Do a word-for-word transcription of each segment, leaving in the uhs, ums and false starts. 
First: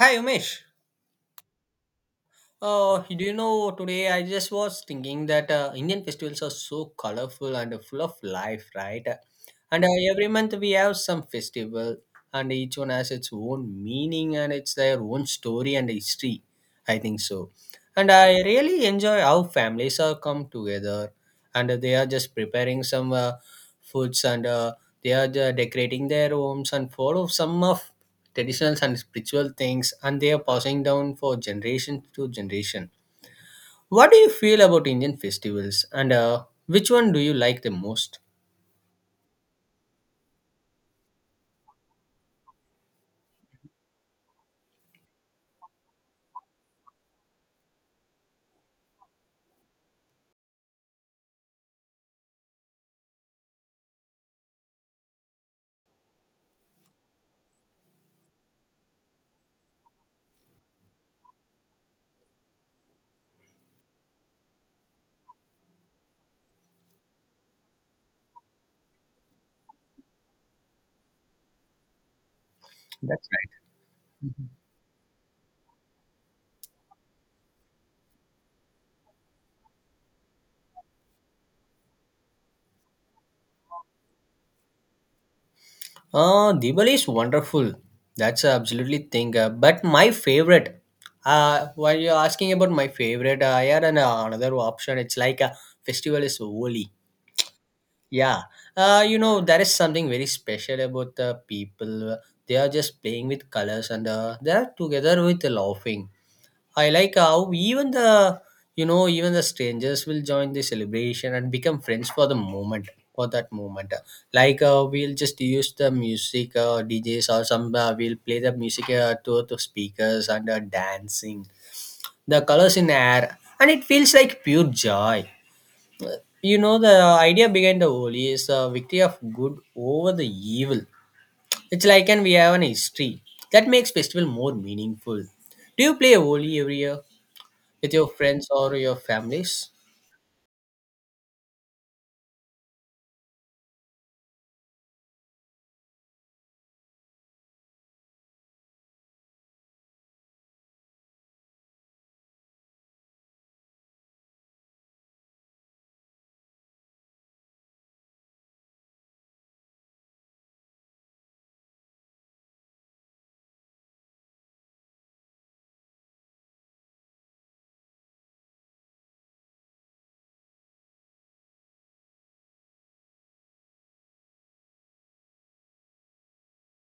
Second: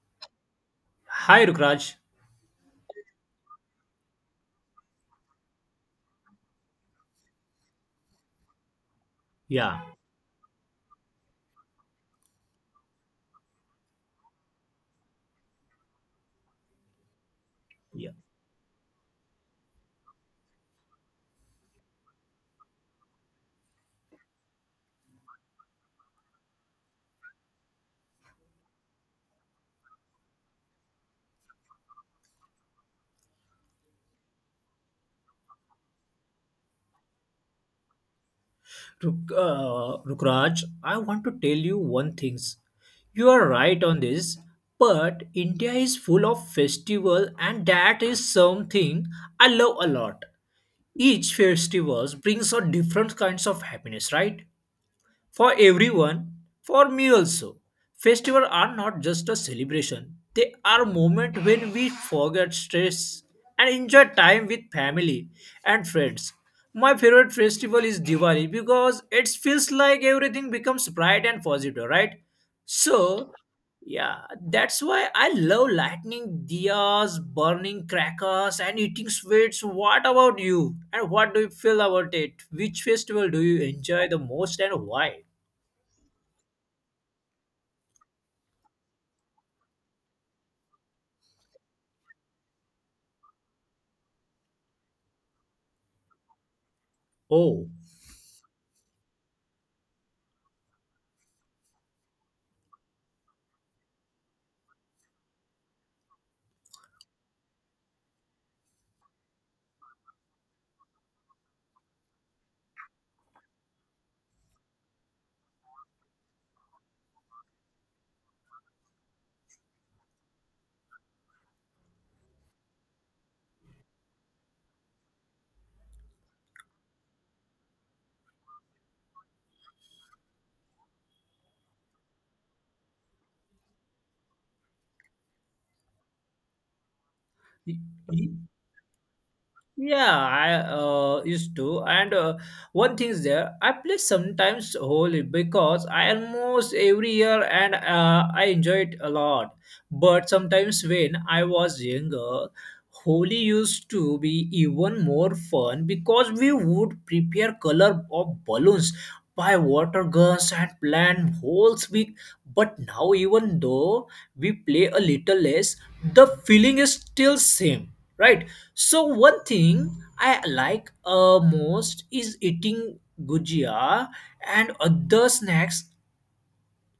Hi Umesh. Hi, Rukraj. Uh, do you know today I just was thinking that uh, Indian festivals are so colorful and full of life, right? Yeah, And uh, every month we have some festival, and each one has its own meaning and it's their own story and history. I think so. And yeah. I really enjoy how families are come together, and they are just preparing some uh, foods and uh, they are the decorating their homes and follow some of traditions and spiritual things and they are passing down for generation to generation. What do you feel about Indian festivals, and uh, which one do you like the most? Ruk, uh, Rukraj, I want to tell you one thing. You are right on this, but India is full of festival, and that is something I love a lot. Each festival brings out different kinds of happiness, right? For everyone, for me also, festivals are not just a celebration. They are moments when we forget stress and enjoy time with family and friends. My favorite festival is Diwali because it feels like everything becomes bright and positive, right? That's So, right. yeah, that's why I love lightning diyas, burning crackers, and eating sweets. What about you? And what do you feel about it? Which festival do you enjoy the most and why? uh, Diwali is wonderful. That's a absolutely thing. Uh, but my favorite, uh, while you're asking about my favorite, uh, I had an, uh, another option. It's like a festival is Holi. Ou, Yeah, uh, you know, there is something very special about the people. They are just playing with colors and uh, they are together with laughing. I like how even the, you know, even the strangers will join the celebration and become friends for the moment, for that moment. Like uh, we'll just use the music, uh, D Js or some, uh, we'll play the music uh, to, to speakers and uh, dancing, the colors in air, and it feels like pure joy. You know, the idea behind the Holi is a victory of good over the evil. It's like, and we have an history that makes festival more meaningful. Do you play Holi every year e, with your e friends or your families? Yeah, I uh, used to, and uh, one thing is there. I play sometimes Holi because I almost every year, and uh, I enjoy it a lot. But sometimes when I was younger, Holi used to be even more fun because we would prepare color of balloons, buy water guns, and plan whole week. But now, even though we play a little less, the feeling is still same, right? So one thing I like uh, most is eating gujia and other snacks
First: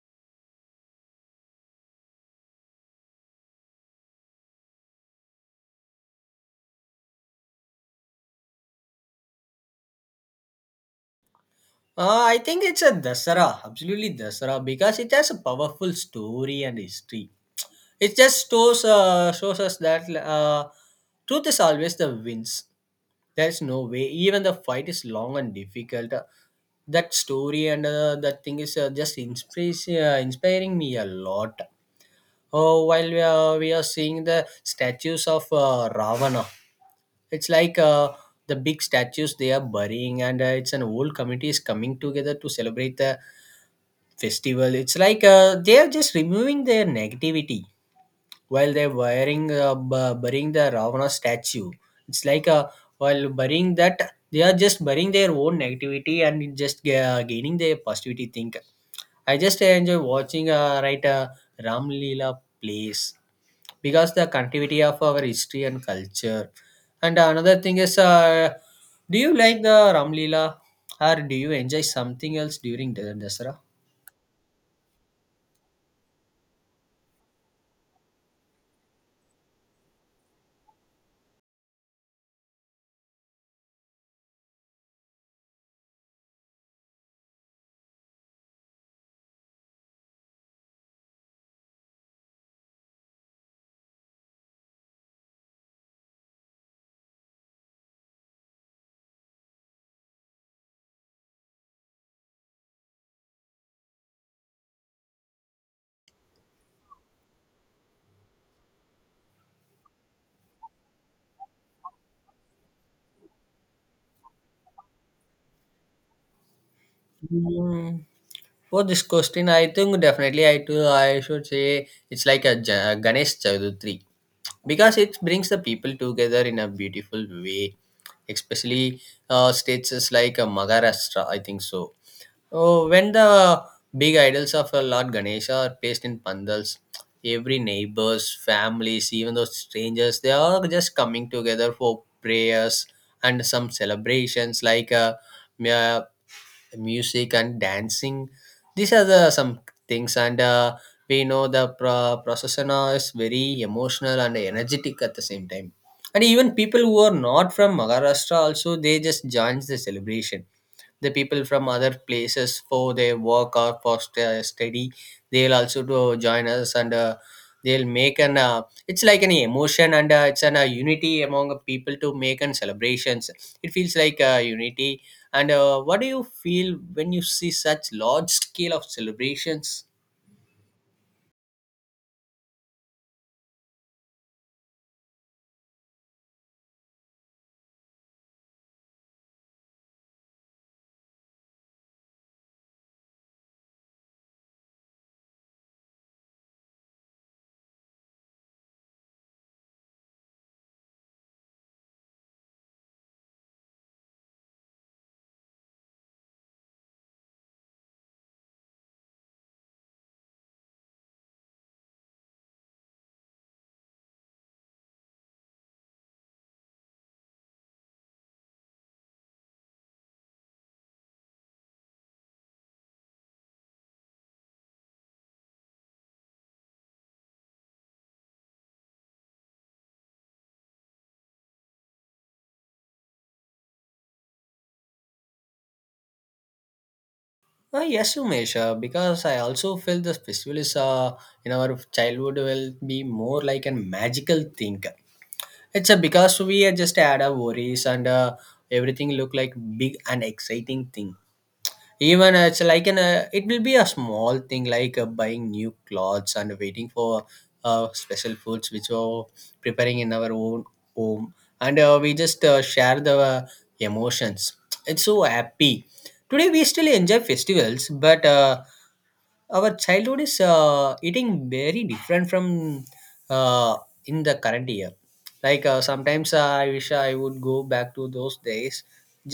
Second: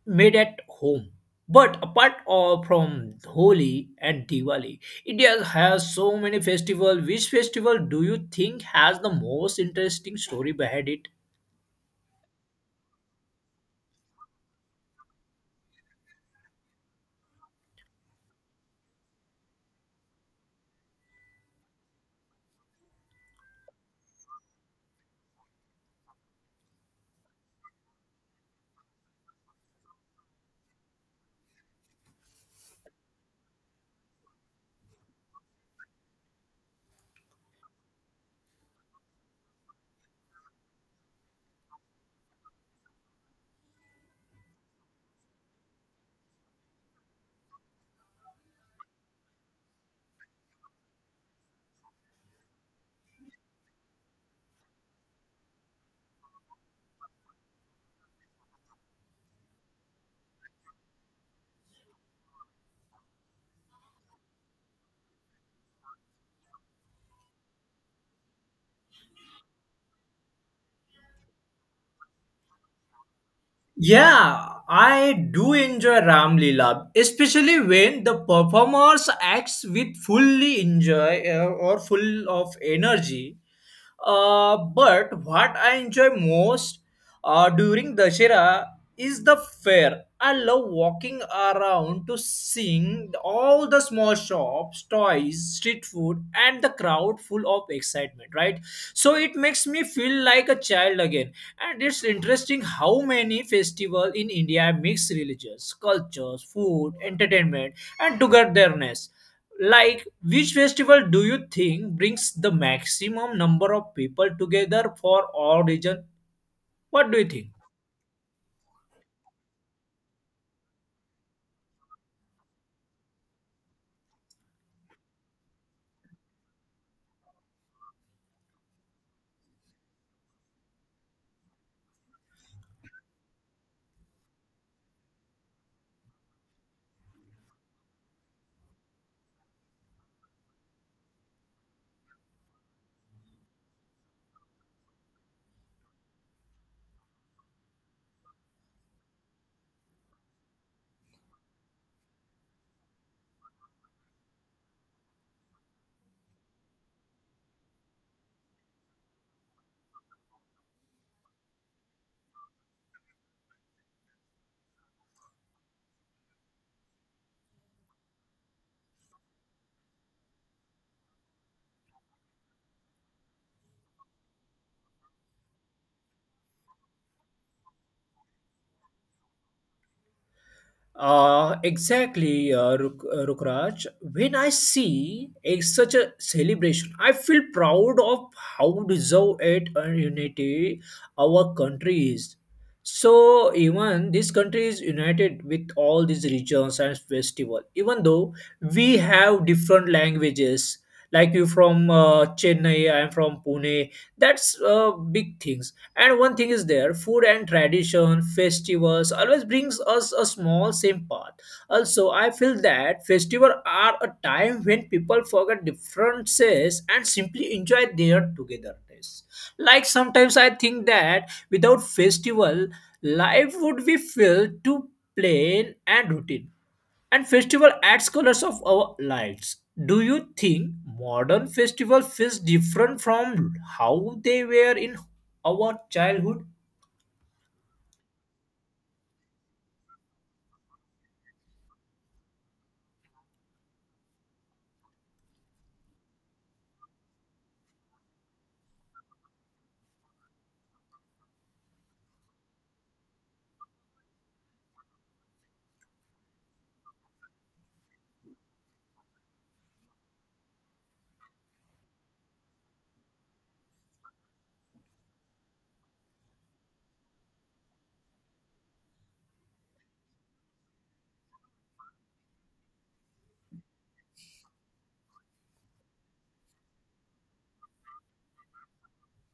made at home. But apart of from Holi and Diwali, India has so many festivals. Which festival do you think has the most interesting story behind it? Uh, I think it's a Dasara, absolutely Dasara, because it has a powerful story and history. It just shows, uh, shows us that uh, truth is always the wins. There is no way, even the fight is long and difficult. Uh, that story and uh, that thing is uh, just inspira- uh, inspiring me a lot uh, while we are, we are seeing the statues of uh, Ravana. It's like uh, the big statues they are burying, and uh, it's an old committee is coming together to celebrate the festival. It's like uh, they are just removing their negativity while they're burying, uh, bu- burying the Ravana statue. It's like uh, while burying that, they are just burying their own negativity and just uh, gaining their positivity thing. I just enjoy watching uh, right uh, Ram Leela plays because the continuity of our history and culture. And another thing is, uh, do you like the Ram Leela or do you enjoy something else during the Dasara? Yeah, I do enjoy Ram Leela, especially when the performers acts with fully enjoy uh, or full of energy. Uh, but what I enjoy most uh, during Dashera is the fair. I love walking around to seeing all the small shops, toys, street food, and the crowd full of excitement, right? So it makes me feel like a child again. And it's interesting how many festivals in India mix religious, cultures, food, entertainment, and togetherness. Like, which festival do you think brings the maximum number of people together for all region? What do you think? Mm, for this question, I think definitely I too I should say it's like a Ja- Ganesh Chaturthi because it brings the people together in a beautiful way, especially uh, states like uh, Maharashtra. I think so. Oh, when the big idols of uh, Lord Ganesha are placed in pandals, every neighbors, families, even those strangers, they are just coming together for prayers and some celebrations like uh, mu- uh, music and dancing. These are the some things, and uh, we know the pro- procession is very emotional and energetic at the same time. And even people who are not from Maharashtra also they just joins the celebration, the people from other places for their work or for st- study, they'll also do join us, and uh, they'll make an uh, it's like an emotion, and uh, it's an uh, unity among people to make an celebrations. It feels like uh, unity, and uh, what do you feel when you see such large scale of celebrations? Uh, exactly, uh, Ruk- uh, Rukraj. When I see a, such a celebration, I feel proud of how deserved it and unity our country is. So even this country is united with all these regions and festival. Even though we have different languages, like you from uh, Chennai, I am from Pune. That's uh, big things and one thing is there food and tradition festivals always brings us a small same path. Also, I feel that festivals are a time when people forget differences and simply enjoy their togetherness. Like sometimes I think that without festival, life would be filled too plain and routine, and festival adds colors of our lives. Do you think modern festival feels different from how they were in our childhood? Uh, yes, Umesh, uh, because I also feel this festival is uh, in our childhood will be more like a magical thing. It's a because we are just had our worries, and uh, everything look like big and exciting thing. Even uh, it's like an uh, it will be a small thing like uh, buying new clothes and waiting for uh, special foods which are preparing in our own home, and uh, we just uh, share the uh, emotions. It's so happy. Today we still enjoy festivals, but uh, our childhood is uh, eating very different from uh, in the current year. Like uh, sometimes uh, I wish I would go back to those days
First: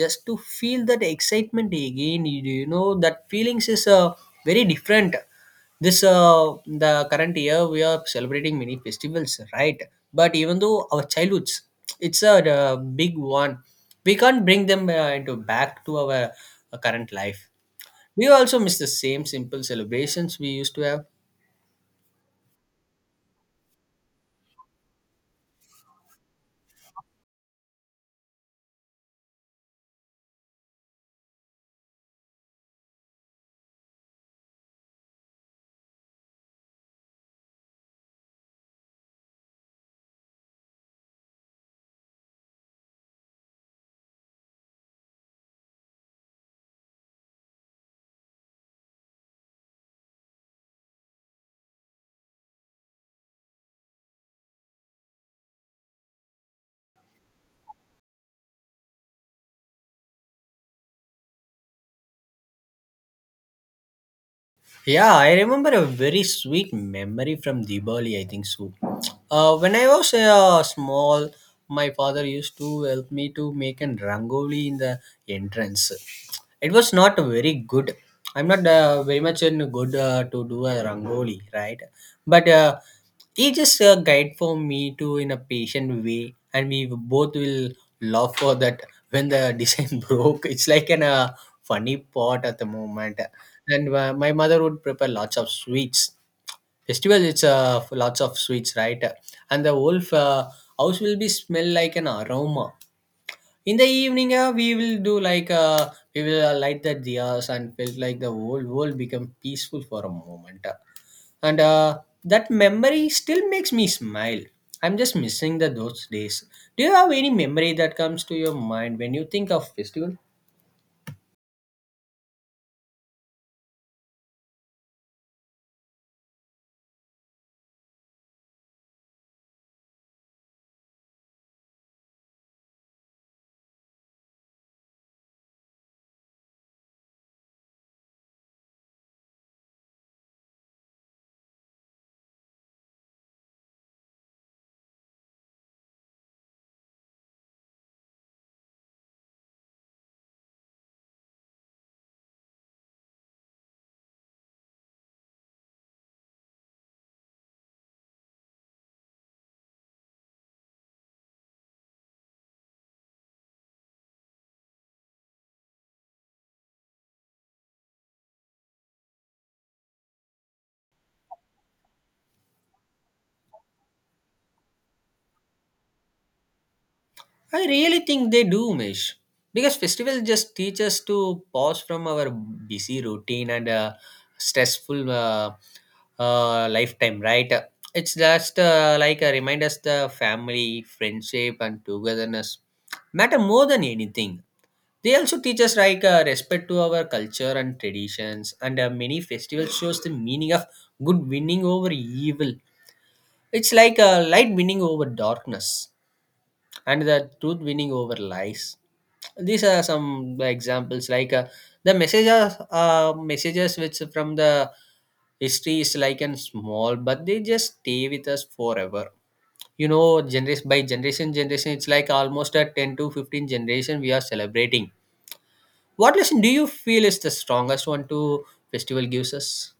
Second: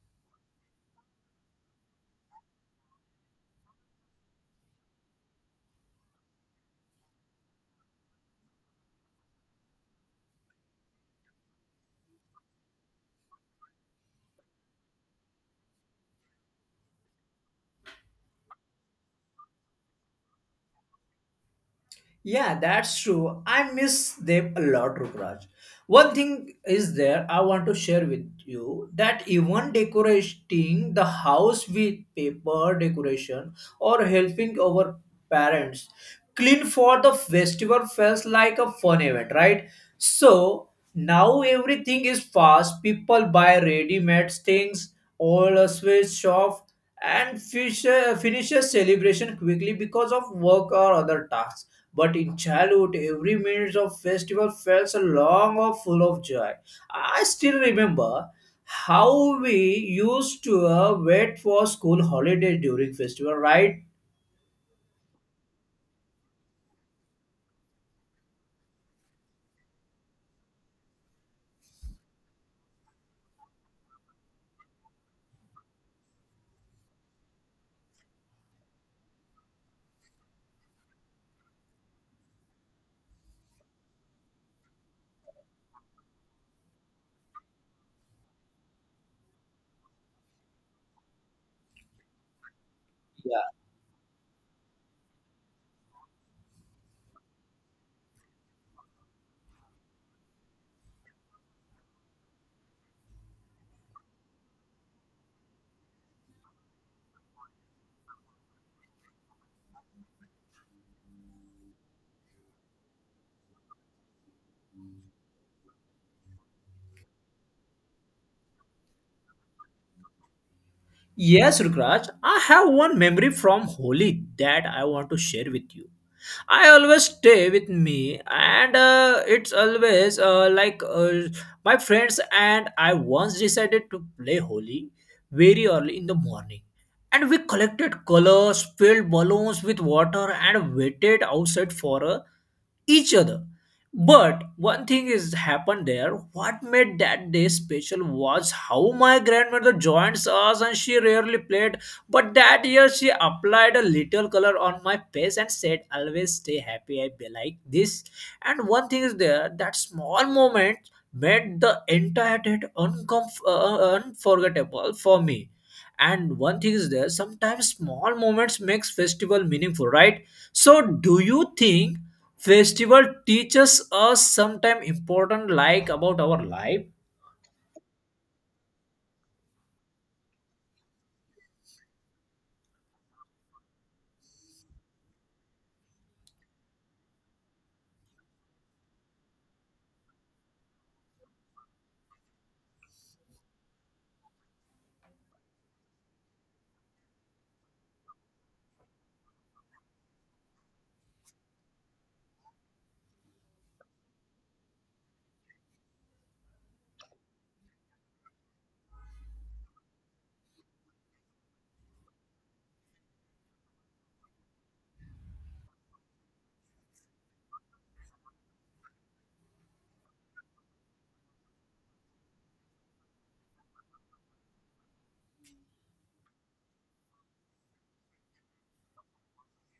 just to feel that excitement again. You you know that feelings is uh, very different. This uh, The current year we are celebrating many festivals, right? But even though our childhoods it's a uh, big one, we can't bring them uh, into back to our uh, current life. We also miss the same simple celebrations we used to have. Yeah, that's true. I miss them a lot, Rukraj. One thing is there I want to share with you that even decorating the house with paper decoration or helping our parents clean for the festival feels like a fun event, right? So now everything is fast. People buy ready-made things, all a sweet shop and fisher, finishes celebration quickly because of work or other tasks. But in childhood, every minute of festival felt so long or full of joy. I still remember how we used to uh, wait for school holiday during festival, right? Yeah, I remember a very sweet memory from Diwali, I think so. Uh, when I was uh, small, my father used to help me to make an rangoli in the entrance. It was not very good. I'm not uh, very much in good uh, to do a rangoli, right? But uh, he just uh, guide for me to in a patient way, and we both will laugh for that when the design broke. It's like an uh, funny part at the moment, and uh, my mother would prepare lots of sweets. Festival, it's uh, lots of sweets, right? And the whole uh, house will be smell like an aroma. In the evening, uh, we will do like uh, we will uh, light the diyas and felt like the whole world become peaceful for a moment, uh, and uh, that memory still makes me smile. I'm just missing the those days. Do you have any memory that comes to your mind when you think of festival? Yes, Rukraj, I have one memory from Holi that I want to share with you. I always stay with me, and uh, it's always uh, like uh, my friends and I once decided to play Holi very early in the morning. And we collected colors, filled balloons with water, and waited outside for a each other. But one thing is happened there. What made that day special was how my grandmother joined us and she rarely played. But that year she applied a little color on my face and said, Always stay happy, I be like this. And one thing is there, that small moment made the entire date uncomf- uh, uh, unforgettable for me. And one thing is there, sometimes small moments makes festival meaningful, right? So do you think festival teaches us sometime important like about our life? I really think they do, Mish. Because festivals just teach us to pause from our busy routine and uh, stressful uh, uh, lifetime, right? It's just uh, like a remind us the family, friendship, and togetherness matter more than anything. They also teach us like uh, respect to our culture and traditions, and uh, many festivals shows the meaning of good winning over evil. It's like a light winning over darkness and the truth winning over lies. These are some examples like uh, the messages, uh, messages which from the history is like and small, but they just stay with us forever. You know, generation by generation, generation, it's like almost a ten to fifteen generation we are celebrating. What lesson do you feel is the strongest one to festival gives us?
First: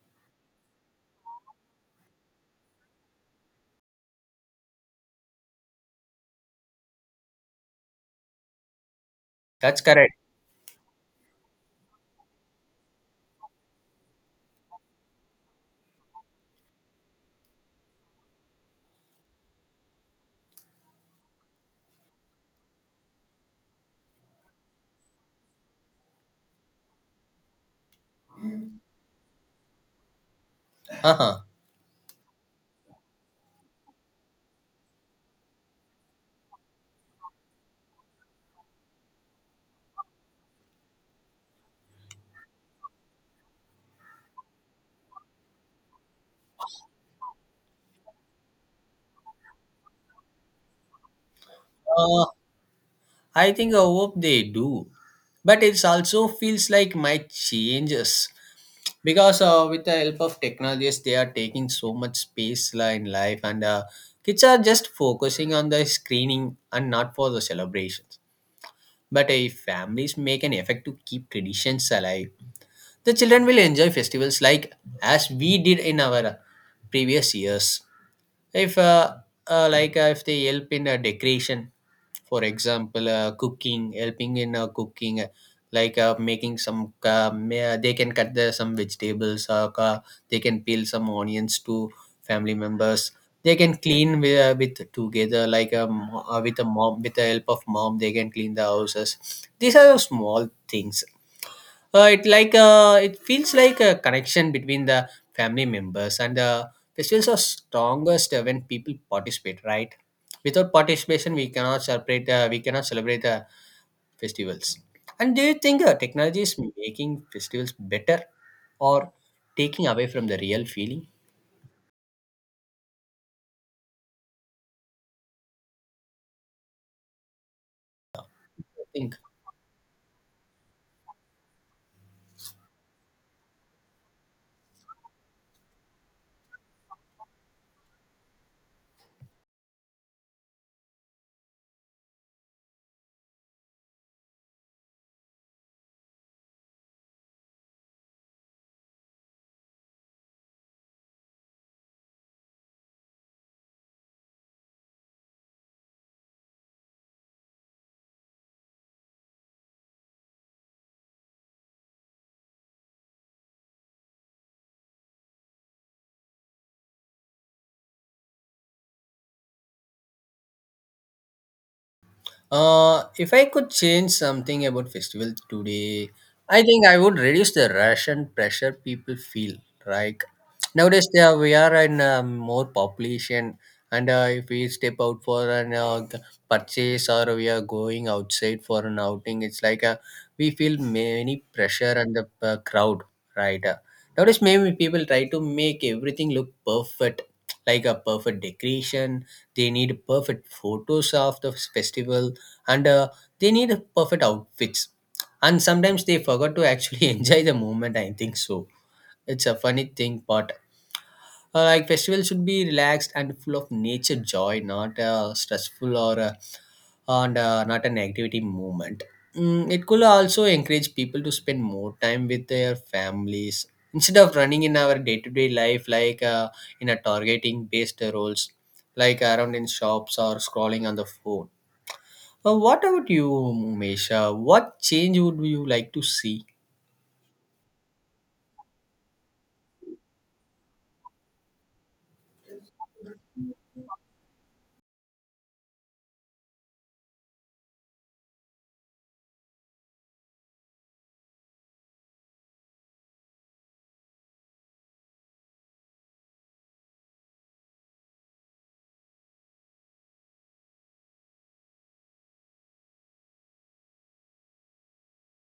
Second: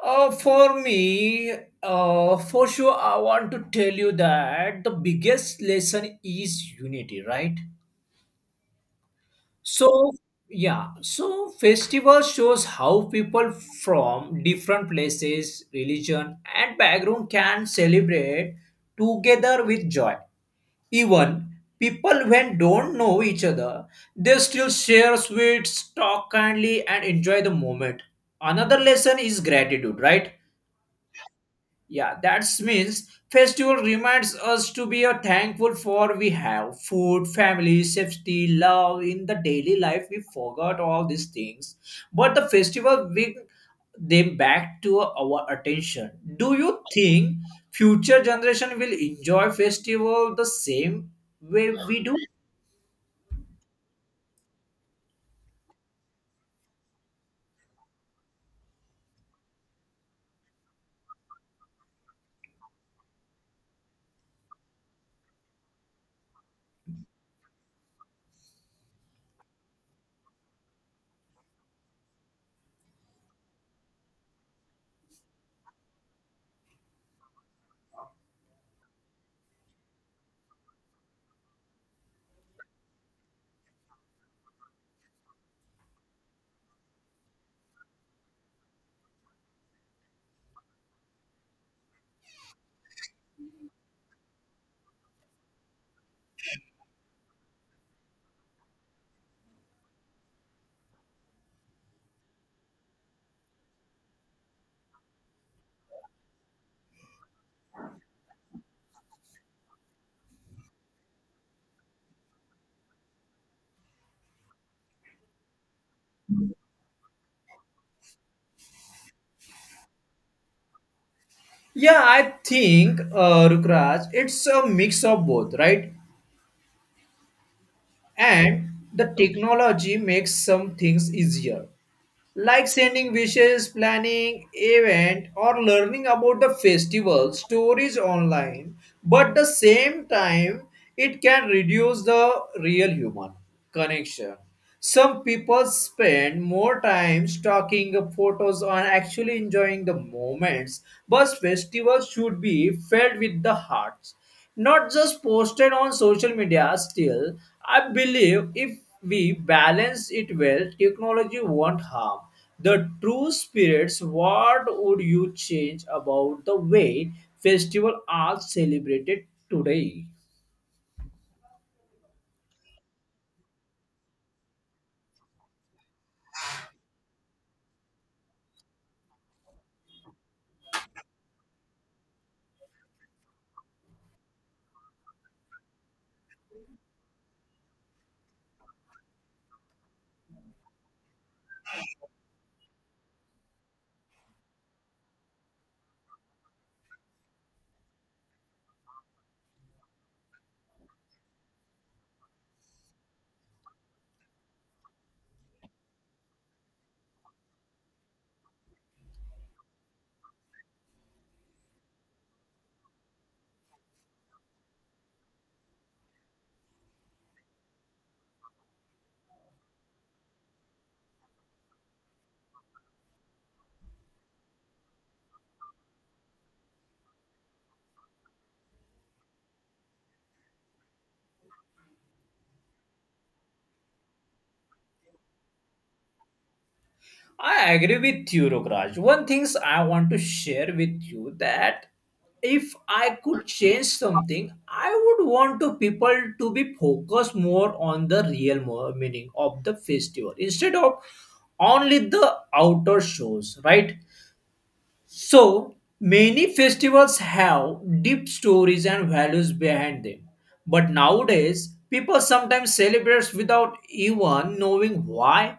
uh, For me, uh, for sure I want to tell you that the biggest lesson is unity, right? That's correct. So yeah, so festival shows how people from different places religion and background can celebrate together with joy. Even people when don't know each other, they still share sweets, talk kindly, and enjoy the moment. Another lesson is gratitude, right? Uh-huh. Yeah, that means festival reminds us to be a thankful for we have food, family, safety, love in the daily life. We forgot all these things, but the festival bring them back to our attention. Do you think future generation will enjoy festival the same way we do? Uh, I think I hope they do. But it also feels like my changes because uh, with the help of technologies, they are taking so much space la, in life, and uh, kids are just focusing on the screening and not for the celebrations. But if families make an effort to keep traditions alive, the children will enjoy festivals like as we did in our previous years. If uh, uh, like uh, if they help in a decoration, for example uh, cooking, helping in uh, cooking, uh, like uh, making some uh, may- uh, they can cut the, some vegetables, uh, ca- they can peel some onions to family members. They can clean with, uh, with together like um, uh, with a mom, with the help of mom, they can clean the houses. These are small things. Uh, it like uh, it feels like a connection between the family members, and uh, festivals are strongest uh, when people participate, right? Without participation, we cannot celebrate. Uh, we cannot celebrate the festivals. And do you think uh, technology is making festivals better or taking away from the real feeling? Yeah, I think uh, Rukraj, it's a mix of both, right? And the Think. technology makes some things easier, like sending wishes, planning event, or learning about the festival stories online. But the same time, it can reduce the real human connection. Some people spend more time stalking the photos on actually enjoying the moments, but festivals should be felt with the hearts, not just posted on social media. Still I believe if we balance it well, technology won't harm the true spirits. What would you change about the way festival are celebrated today? Uh, if I could change something about festival today, I think I would reduce the rush and pressure people feel. Like nowadays, there we are in uh, more population, and uh, if we step out for an uh, purchase or we are going outside for an outing, it's like uh, we feel many pressure and the uh, crowd, right? Uh, nowadays, maybe people try to make everything look perfect, like a perfect decoration. They need perfect photos of the festival, and uh, they need a perfect outfits, and sometimes they forgot to actually enjoy the moment. I think so. It's a funny thing, but uh, like festival should be relaxed and full of nature joy, not uh, stressful or uh, and uh, not an activity movement. Mm, it could also encourage people to spend more time with their families instead of running in our day-to-day life, like uh, in a targeting based roles, like around in shops or scrolling on the phone. Uh, what about you, Umesh? Uh, what change would you like to see? I agree with you, Rukraj. One things I want to share with you that if I could change something, I would want to people to be focused more on the real mo- meaning of the festival instead of only the outer shows, right? So many festivals have deep stories and values behind them, but nowadays people sometimes celebrate without even knowing why.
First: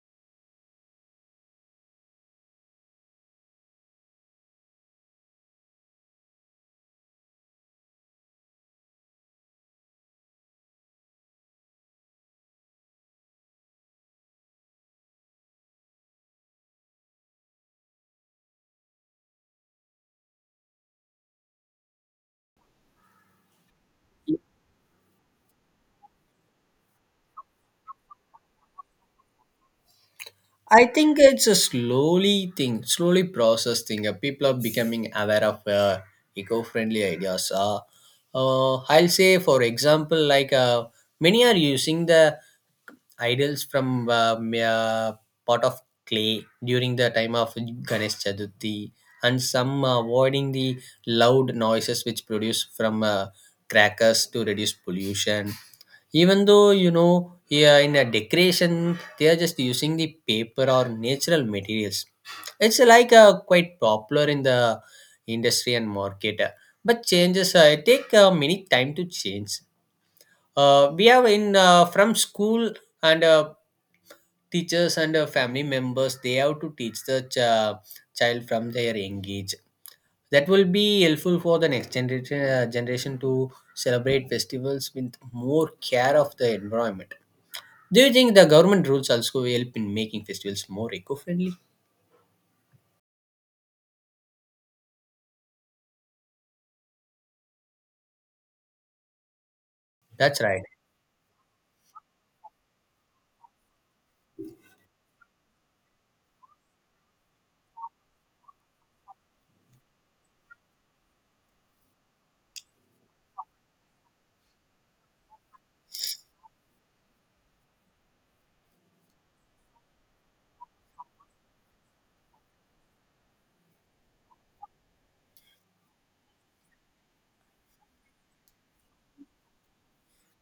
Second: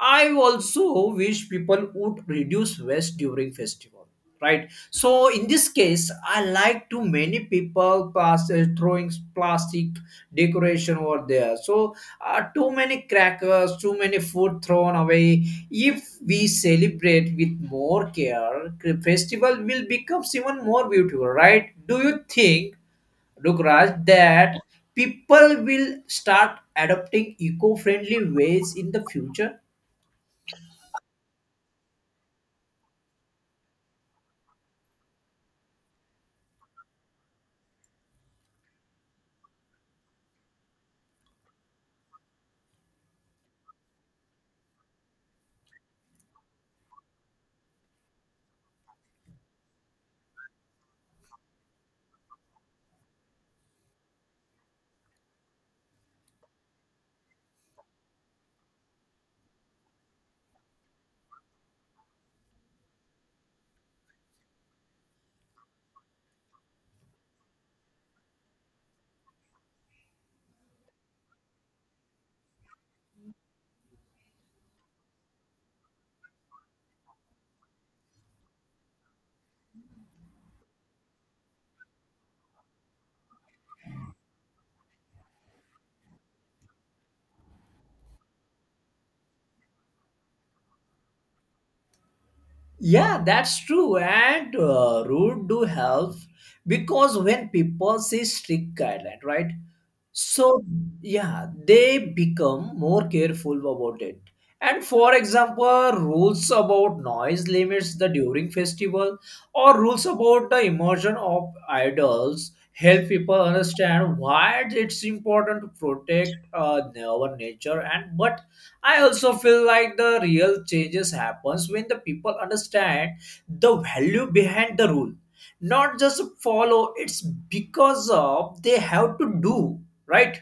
I also wish people would reduce waste during festival, right? So in this case, I like too many people pass uh, throwing plastic decoration over there. So uh, too many crackers, too many food thrown away. If we celebrate with more care, festival will become even more beautiful, right? Do you think, Rukraj, that people will start adopting eco-friendly ways in the future? I think it's a slowly thing, slowly process thing. Uh, people are becoming aware of uh, eco-friendly ideas. Uh, uh, I'll say, for example, like uh, many are using the idols from uh, m- uh, pot of clay during the time of Ganesh Chaturthi, and some uh, avoiding the loud noises which produce from uh, crackers to reduce pollution even though you know yeah, in a decoration they are just using the paper or natural materials. It's like uh, quite popular in the industry and market, uh, but changes uh, take uh, many time to change. Uh, we have in uh, from school and uh, teachers and uh, family members, they have to teach the ch- uh, child from their young age. That will be helpful for the next generation uh, generation to celebrate festivals with more care of the environment. Do you think the government rules also help in making festivals more eco-friendly? Yeah, that's true. And uh, root do help because when people see strict guideline, right? That's So right. yeah, they become more careful about it. And for example, rules about noise limits the during festival or rules about the immersion of idols help people understand why it's important to protect uh, our nature. And but I also feel like the real changes happens when the people understand the value behind the rule, not just follow. It's because of they have to do, right.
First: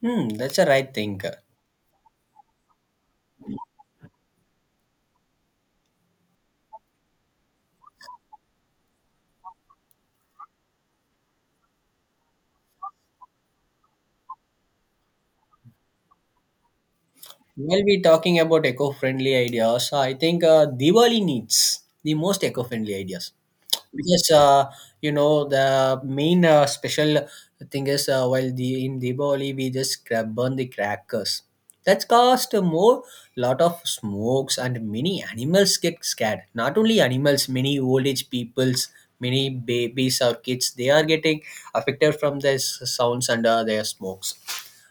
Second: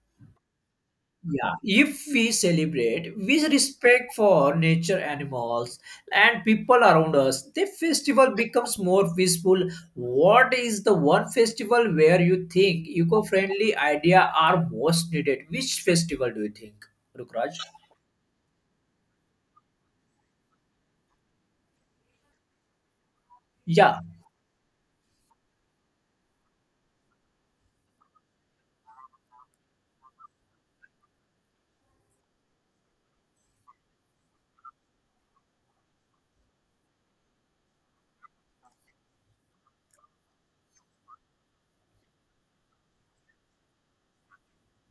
Hmm, that's a right thing. Yeah, if we celebrate with respect for nature, animals, and people around us, the festival becomes more peaceful. What is the one festival where you think eco-friendly idea are most needed? Which festival do you think, Rukraj? We'll be talking about eco-friendly ideas. I think uh, Diwali needs the most eco-friendly ideas Yeah. because uh, you know the main uh, special thing is uh, while the in Diwali we just cra- burn the crackers. That's caused more lot of smokes and many animals get scared. Not only animals, many old age peoples, many babies or kids, they are getting affected from these sounds and uh, their smokes.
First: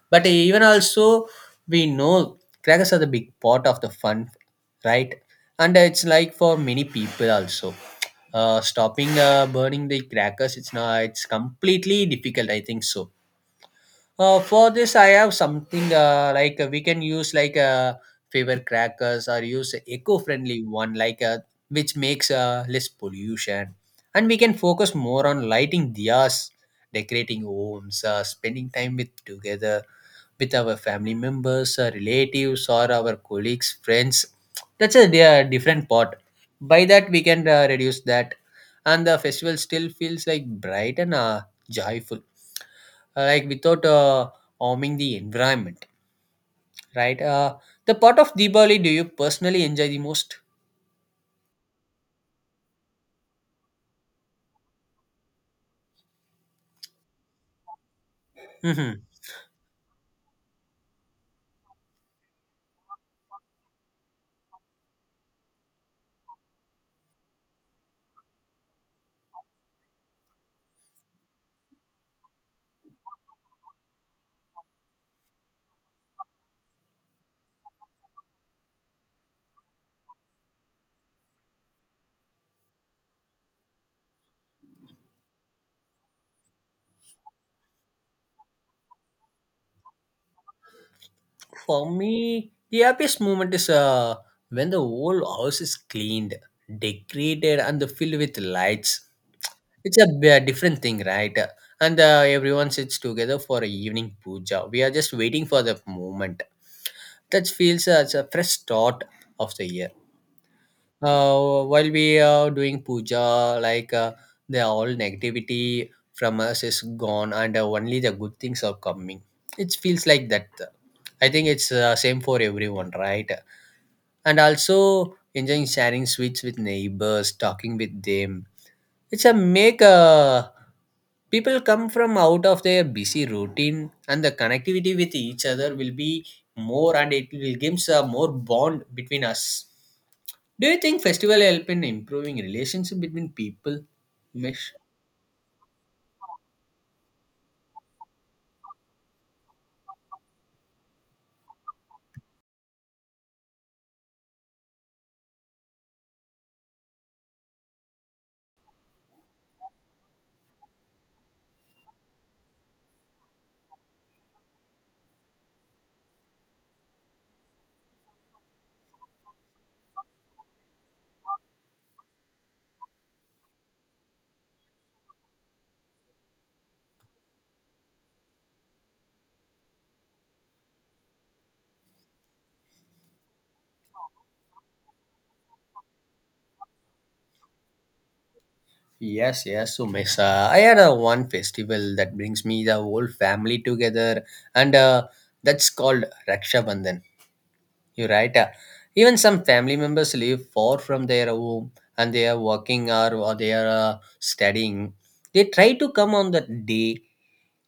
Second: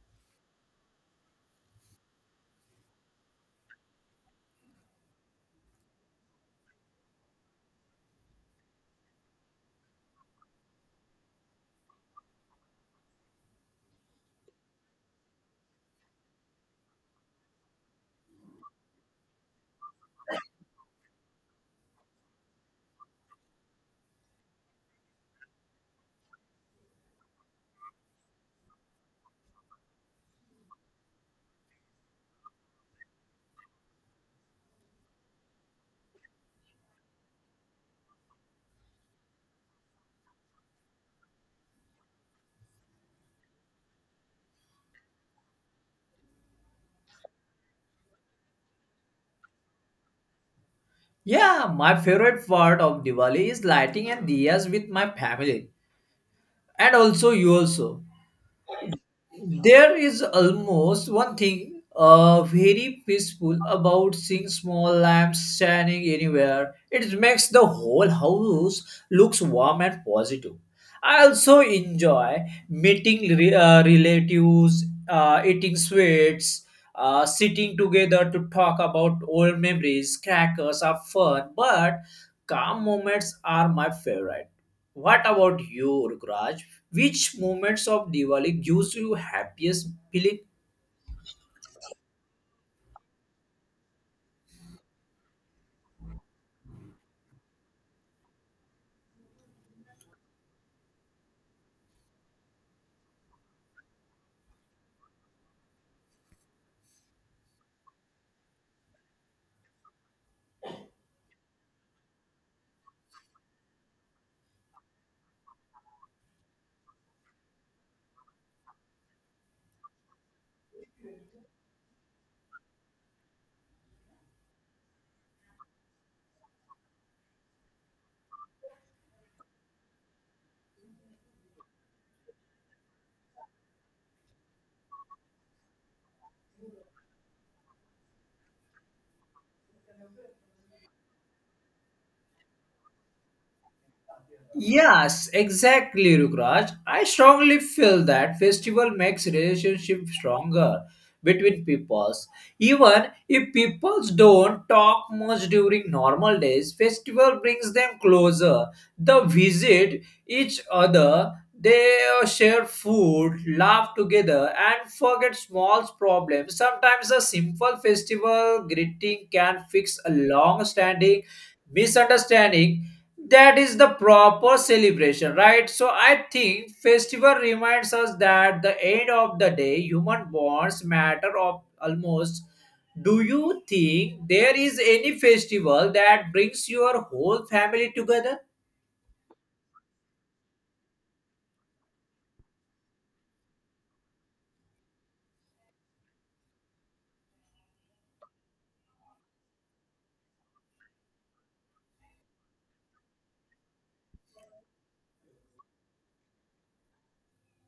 But even also, we know crackers are the big part of the fun, right? And it's like for many people also, uh, stopping uh, burning the crackers. It's not. It's completely difficult, I think so. Uh, for this, I have something uh, like uh, we can use like uh, favorite crackers or use eco-friendly one like uh, which makes uh, less pollution, and we can focus more on lighting diyas, decorating homes, uh, spending time with together with our family members, our relatives, or our colleagues, friends. That's a they different part. By that, we can uh, reduce that, and the festival still feels like bright and uh, joyful, Uh, like without uh, harming the environment, right? Uh, the part of Diwali do you personally enjoy the most? Yeah, my favorite part of Diwali is lighting and diyas with my family and also you also. Mhm. There is almost one thing uh, very peaceful about seeing small lamps shining anywhere. It makes the whole house looks warm and positive. I also enjoy meeting re- uh, relatives, uh, eating sweets, uh, sitting together to talk about old memories. Crackers are fun, but calm moments are my favorite. What about you, Rukraj? Which moments of Diwali gives you happiest feeling? For me, the happiest moment is uh, when the whole house is cleaned, decorated, and filled with lights. It's a b- different thing, right? And uh, everyone sits together for a evening puja. We are just waiting for the moment. That feels as a fresh start of the year. Uh, while we are doing puja, like uh, the all negativity from us is gone, and uh, only the good things are coming. It feels like that. I think it's uh, same for everyone, right? And also enjoying sharing sweets with neighbors, talking with them. It's a make uh, people come from out of their busy routine, and the connectivity with each other will be more, and it will gives a more bond between us. Do you think festival help in improving relationship between people, Umesh? Yes, exactly, Rukraj. I strongly feel that festival makes relationship stronger between peoples. Even if peoples don't talk much during normal days, festival brings them closer. They visit each other, they share food, laugh together, and forget small problems. Sometimes a simple festival greeting can fix a long-standing misunderstanding. That is the proper celebration, right? So I think festival reminds us that the end of the day human bonds matter of almost. Do you think there is any festival that brings your whole family together? Yes, yes, Umesh. Uh, I had a one festival that brings me the whole family together, and uh, that's called Raksha Bandhan. You're right. Uh, even some family members live far from their home, and they are working or, or they are uh, studying. They try to come on the day.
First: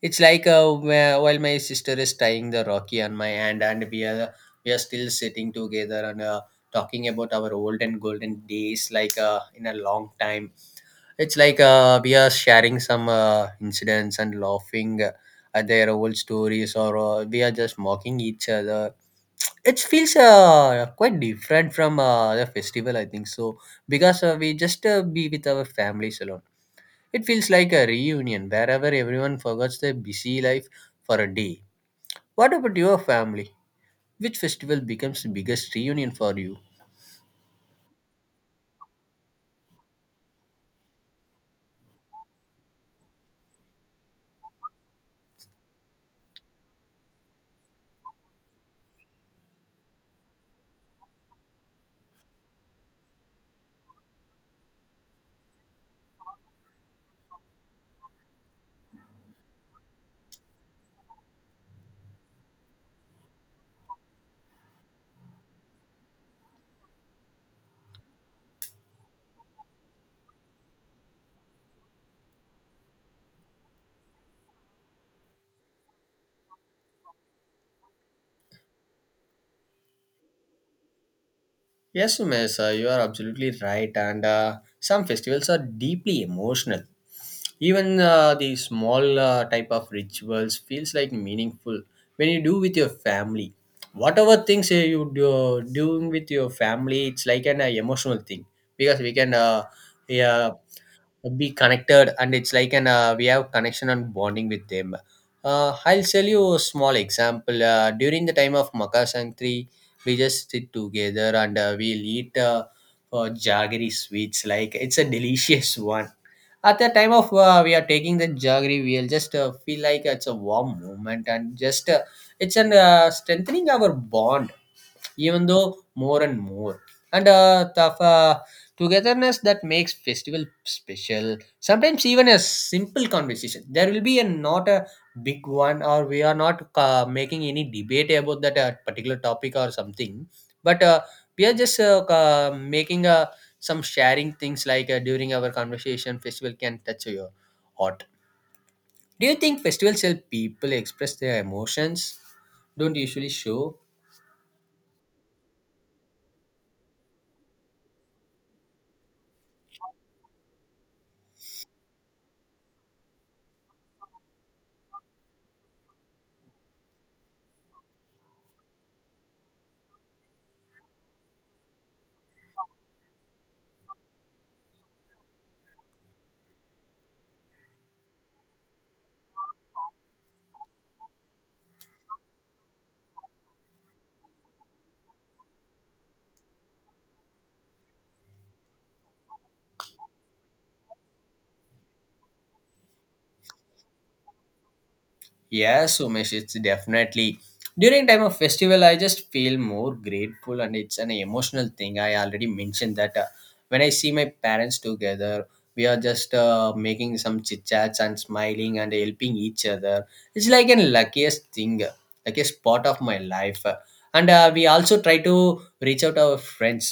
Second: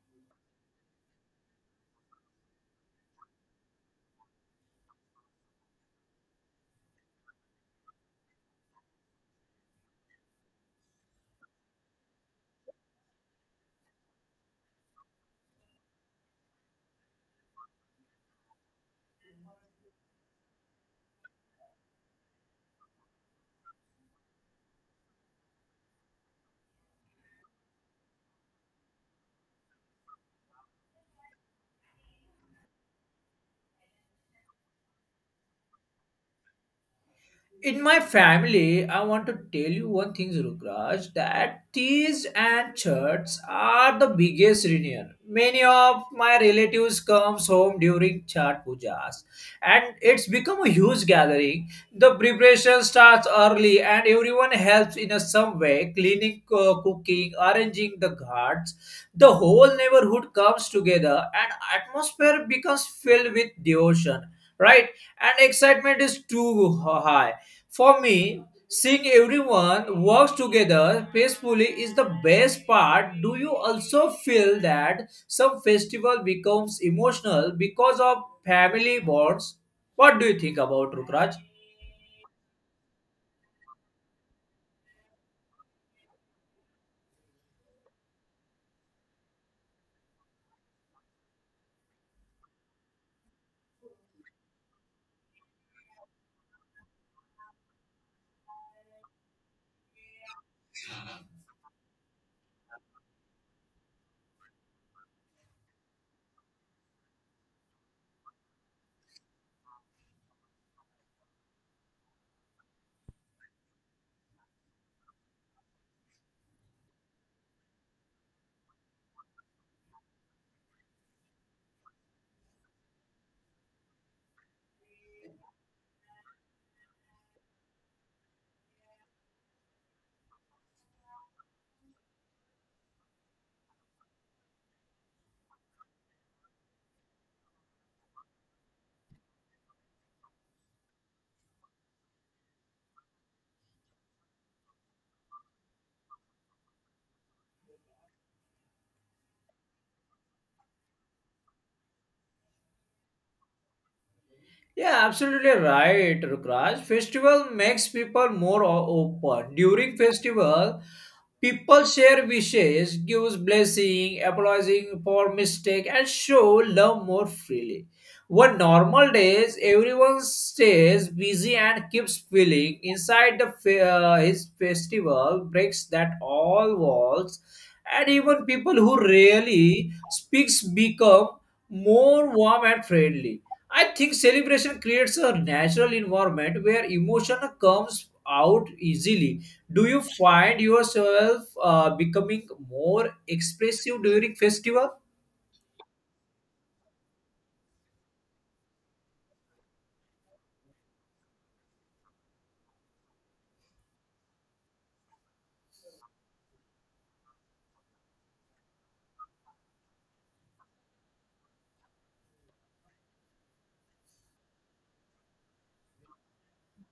It's like uh, wh- while my sister is tying the rocky on my hand, and we are we are still sitting together and uh, talking about our old and golden days, like uh, in a long time. It's like uh, we are sharing some uh, incidents and laughing at their old stories, or uh, we are just mocking each other. It feels uh, quite different from uh, the festival, I think so, because uh, we just uh, be with our families alone. It feels like a reunion wherever everyone forgets their busy life for a day. What about your family? Which festival becomes the biggest reunion for you? In my family, I want to tell you one thing, Rukraj, that teas and church are the biggest reunion. Many of my relatives comes home during Chhat Pujas, and it's become a huge gathering. The preparation starts early, and everyone helps in a some way, cleaning, uh, cooking, arranging the ghats. The whole neighborhood comes together, and atmosphere becomes filled with devotion. Right, and excitement is too high for me, seeing everyone works together peacefully is the best part. Do you also feel that some festival becomes emotional because of family bonds? What do you think about Rukraj? Yes, Umesh, uh, you are absolutely right. And uh, some festivals are deeply emotional. Even uh, the small uh, type of rituals feels like meaningful when you do with your family. Whatever things uh, you do doing with your family, it's like an uh, emotional thing because we can uh, yeah, be connected, and it's like an uh, we have connection and bonding with them. Uh, i'll tell you a small example, uh, during the time of Makar Sankri we just sit together and uh, we'll eat uh, uh, jaggery sweets, like it's a delicious one. At the time of uh, we are taking the jaggery, we'll just uh, feel like it's a warm moment and just uh, it's an uh, strengthening our bond even though more and more, and uh, the uh, togetherness that makes festival special. Sometimes even a simple conversation, there will be a not a big one, or we are not uh, making any debate about that uh, particular topic or something, but uh, we are just uh, uh, making a some sharing things like uh, during our conversation. Festival can touch your heart. Do you think festivals help people express their emotions don't usually show? Yeah, absolutely right, Rukraj. Festival makes people more o- open. During festival, people share wishes, gives blessing, apologizing for mistake, and show love more freely. One normal days, everyone stays busy and keeps feeling inside the fe- uh, his festival breaks that all walls, and even people who rarely speaks become more warm and friendly. I think celebration creates a natural environment where emotion comes out easily. Do you find yourself uh, becoming more expressive during festival? Yes, Umesh, it's definitely during time of festival. I just feel more grateful, and it's an emotional thing. I already mentioned that uh, when I see my parents together, we are just uh, making some chit chats and smiling and helping each other. It's like an luckiest thing, uh, luckiest part of my life. Uh, And uh, we also try to reach out our friends,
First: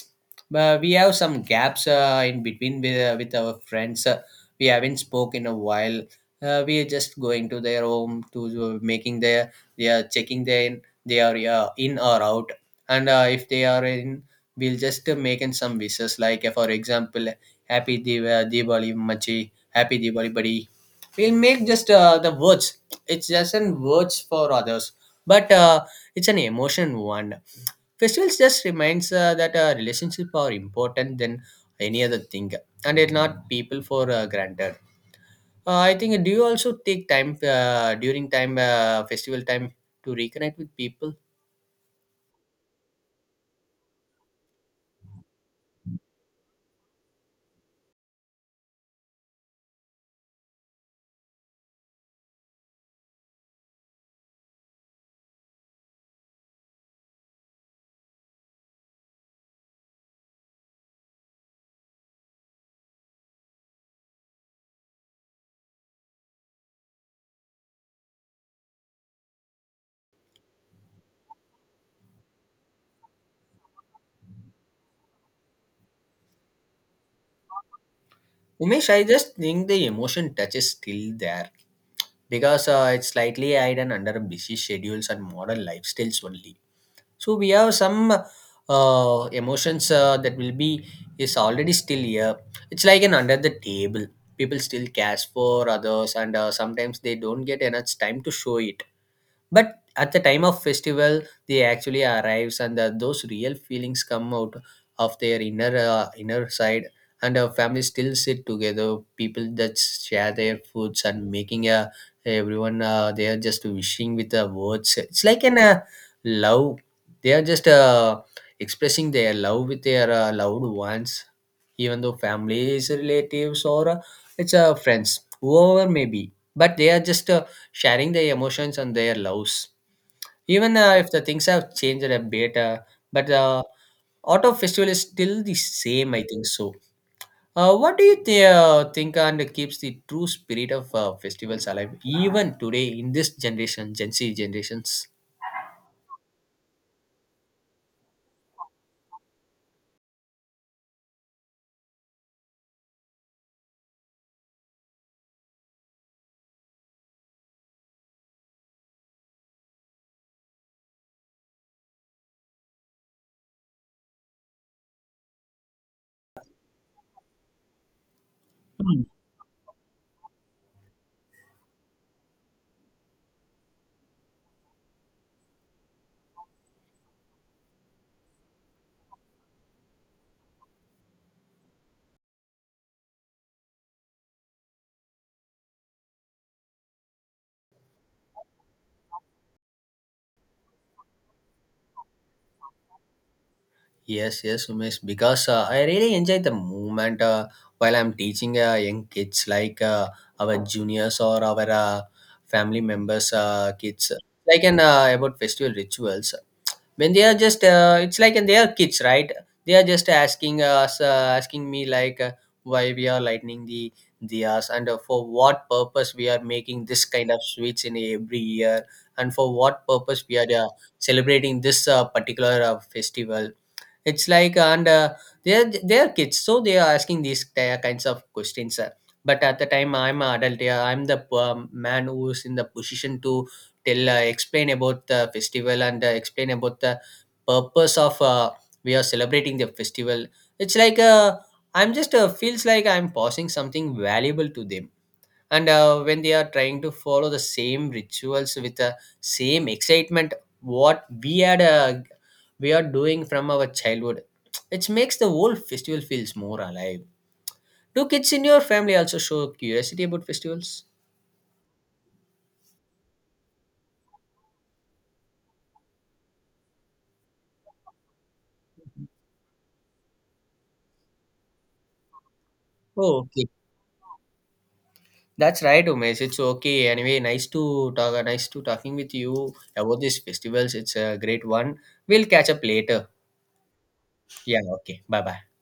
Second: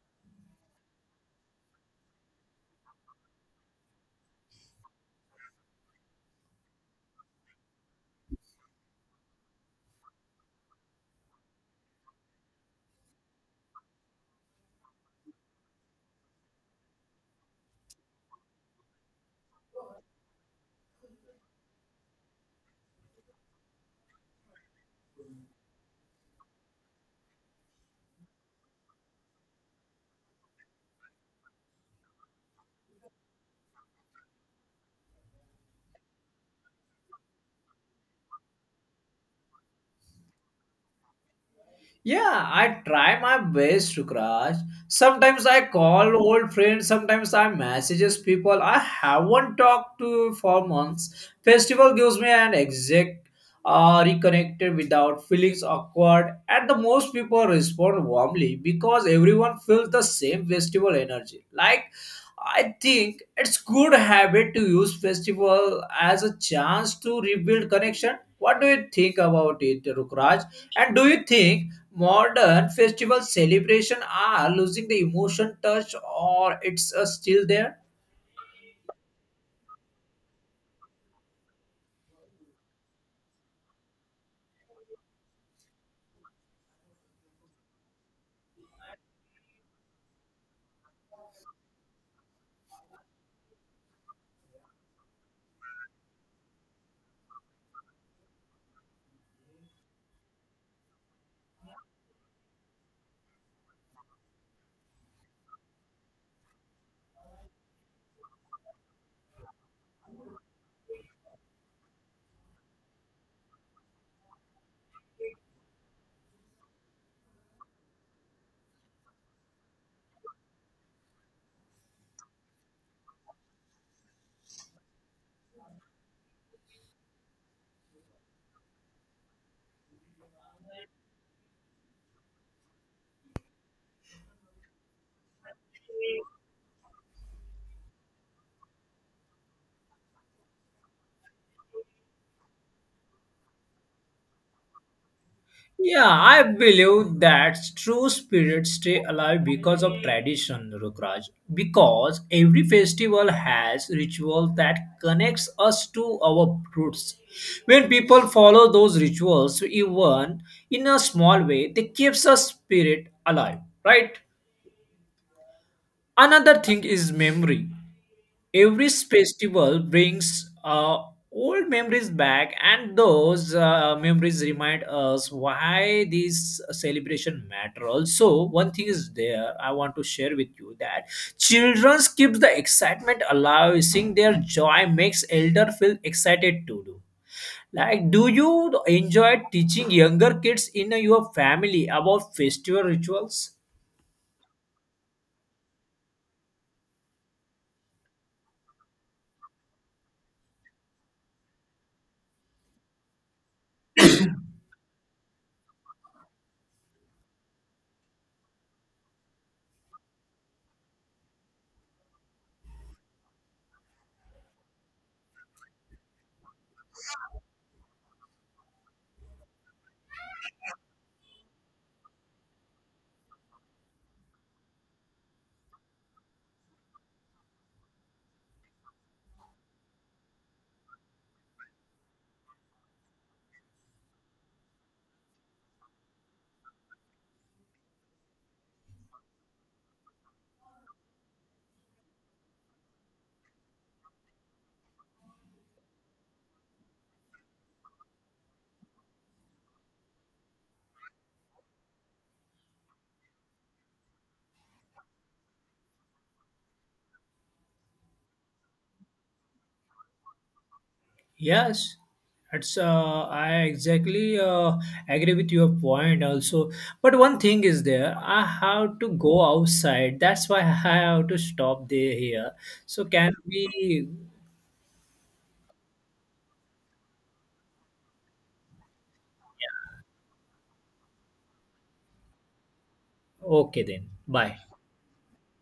but we have some gaps uh, in between with, uh, with our friends. Uh, we haven't spoke in a while. Uh, we are just going to their home to uh, making their, they are checking their, they are uh, in or out, and uh, if they are in, we'll just uh, making some wishes, like uh, for example, happy Div- uh, Diwali machi, happy Diwali buddy. We'll make just uh, the words. It's just an words for others, but uh, it's an emotion one. Festivals just reminds uh, that uh, relationship are important than any other thing, and it not people for uh, granted, uh, I think. uh, Do you also take time uh, during time uh, festival time to reconnect with people? Yeah, I try my best to crash. Sometimes I call old friends, sometimes I messages people I haven't talked to for months. Festival gives me an exact uh, reconnected without feelings awkward, and the most people respond warmly because everyone feels the same festival energy. Like I think it's good habit to use festival as a chance to rebuild connection. What do you think about it, Rukraj? And do you think modern festival celebration are losing the emotion touch or it's uh, still there? Umesh, I just think the emotion touch is still there because uh, it's slightly hidden under busy schedules and modern lifestyles only. So we have some uh, emotions uh, that will be is already still here. It's like an under the table. People still cares for others, and uh, sometimes they don't get enough time to show it, but at the time of festival they actually arrives, and uh, those real feelings come out of their inner uh, inner side. And our family still sit together, people that share their foods and making a everyone, uh, they are just wishing with the words. It's like an uh, love, they are just uh, expressing their love with their uh, loved ones, even though families, relatives, or uh, it's uh, friends, whoever may be, but they are just uh, sharing their emotions and their loves. Even uh, if the things have changed a bit, uh, but the auto festival is still the same, I think so. Uh, what do you th- uh, think and keeps the true spirit of uh, festivals alive even today in this generation, Gen Z generations? Yeah, I believe that true spirits stay alive because of tradition, Rukraj. Because every festival has ritual that connects us to our roots. When people follow those rituals, even in a small way, they keeps a spirit alive, right? Another thing is memory. Every Hmm. festival brings uh, old memories back, and those uh, memories remind us why these celebration matter. Also, one thing is there I want to share with you that children keep the excitement alive. Seeing their joy makes elder feel excited to do. Like, do you enjoy teaching younger kids in your family about festival rituals? Yes, yes, Umesh, because uh, I really enjoy the moment uh, while I'm teaching uh, young kids, like uh, our juniors or our uh, family members, uh, kids, like an uh, about festival rituals. When they are just uh, it's like, and they are kids, right? They are just asking us uh, asking me, like uh, why we are lighting the diyas, and uh, for what purpose we are making this kind of sweets in every year, and for what purpose we are uh, celebrating this uh, particular uh, festival. It's like, and uh, they're they're kids, so they are asking these ti- kinds of questions, sir. But at the time, I'm an adult. Yeah, I'm the um, man who's in the position to tell, uh, explain about the festival, and uh, explain about the purpose of uh, we are celebrating the festival. It's like uh, I'm just uh, feels like I'm passing something valuable to them, and uh, when they are trying to follow the same rituals with the same excitement what we had, uh, we are doing from our childhood, it makes the whole festival feels more alive. Do kids in your family also show curiosity about festivals? Yes, that's uh, I exactly uh, agree with your point also. But one thing is there, I have to go outside. That's why I have to stop there here. So Oh, can okay, we? that's right, Umesh, it's okay. Anyway, nice to talk nice to talking with you about these festivals. It's a great one. We'll catch up later. Okay then. Bye. Yeah, okay. Bye bye.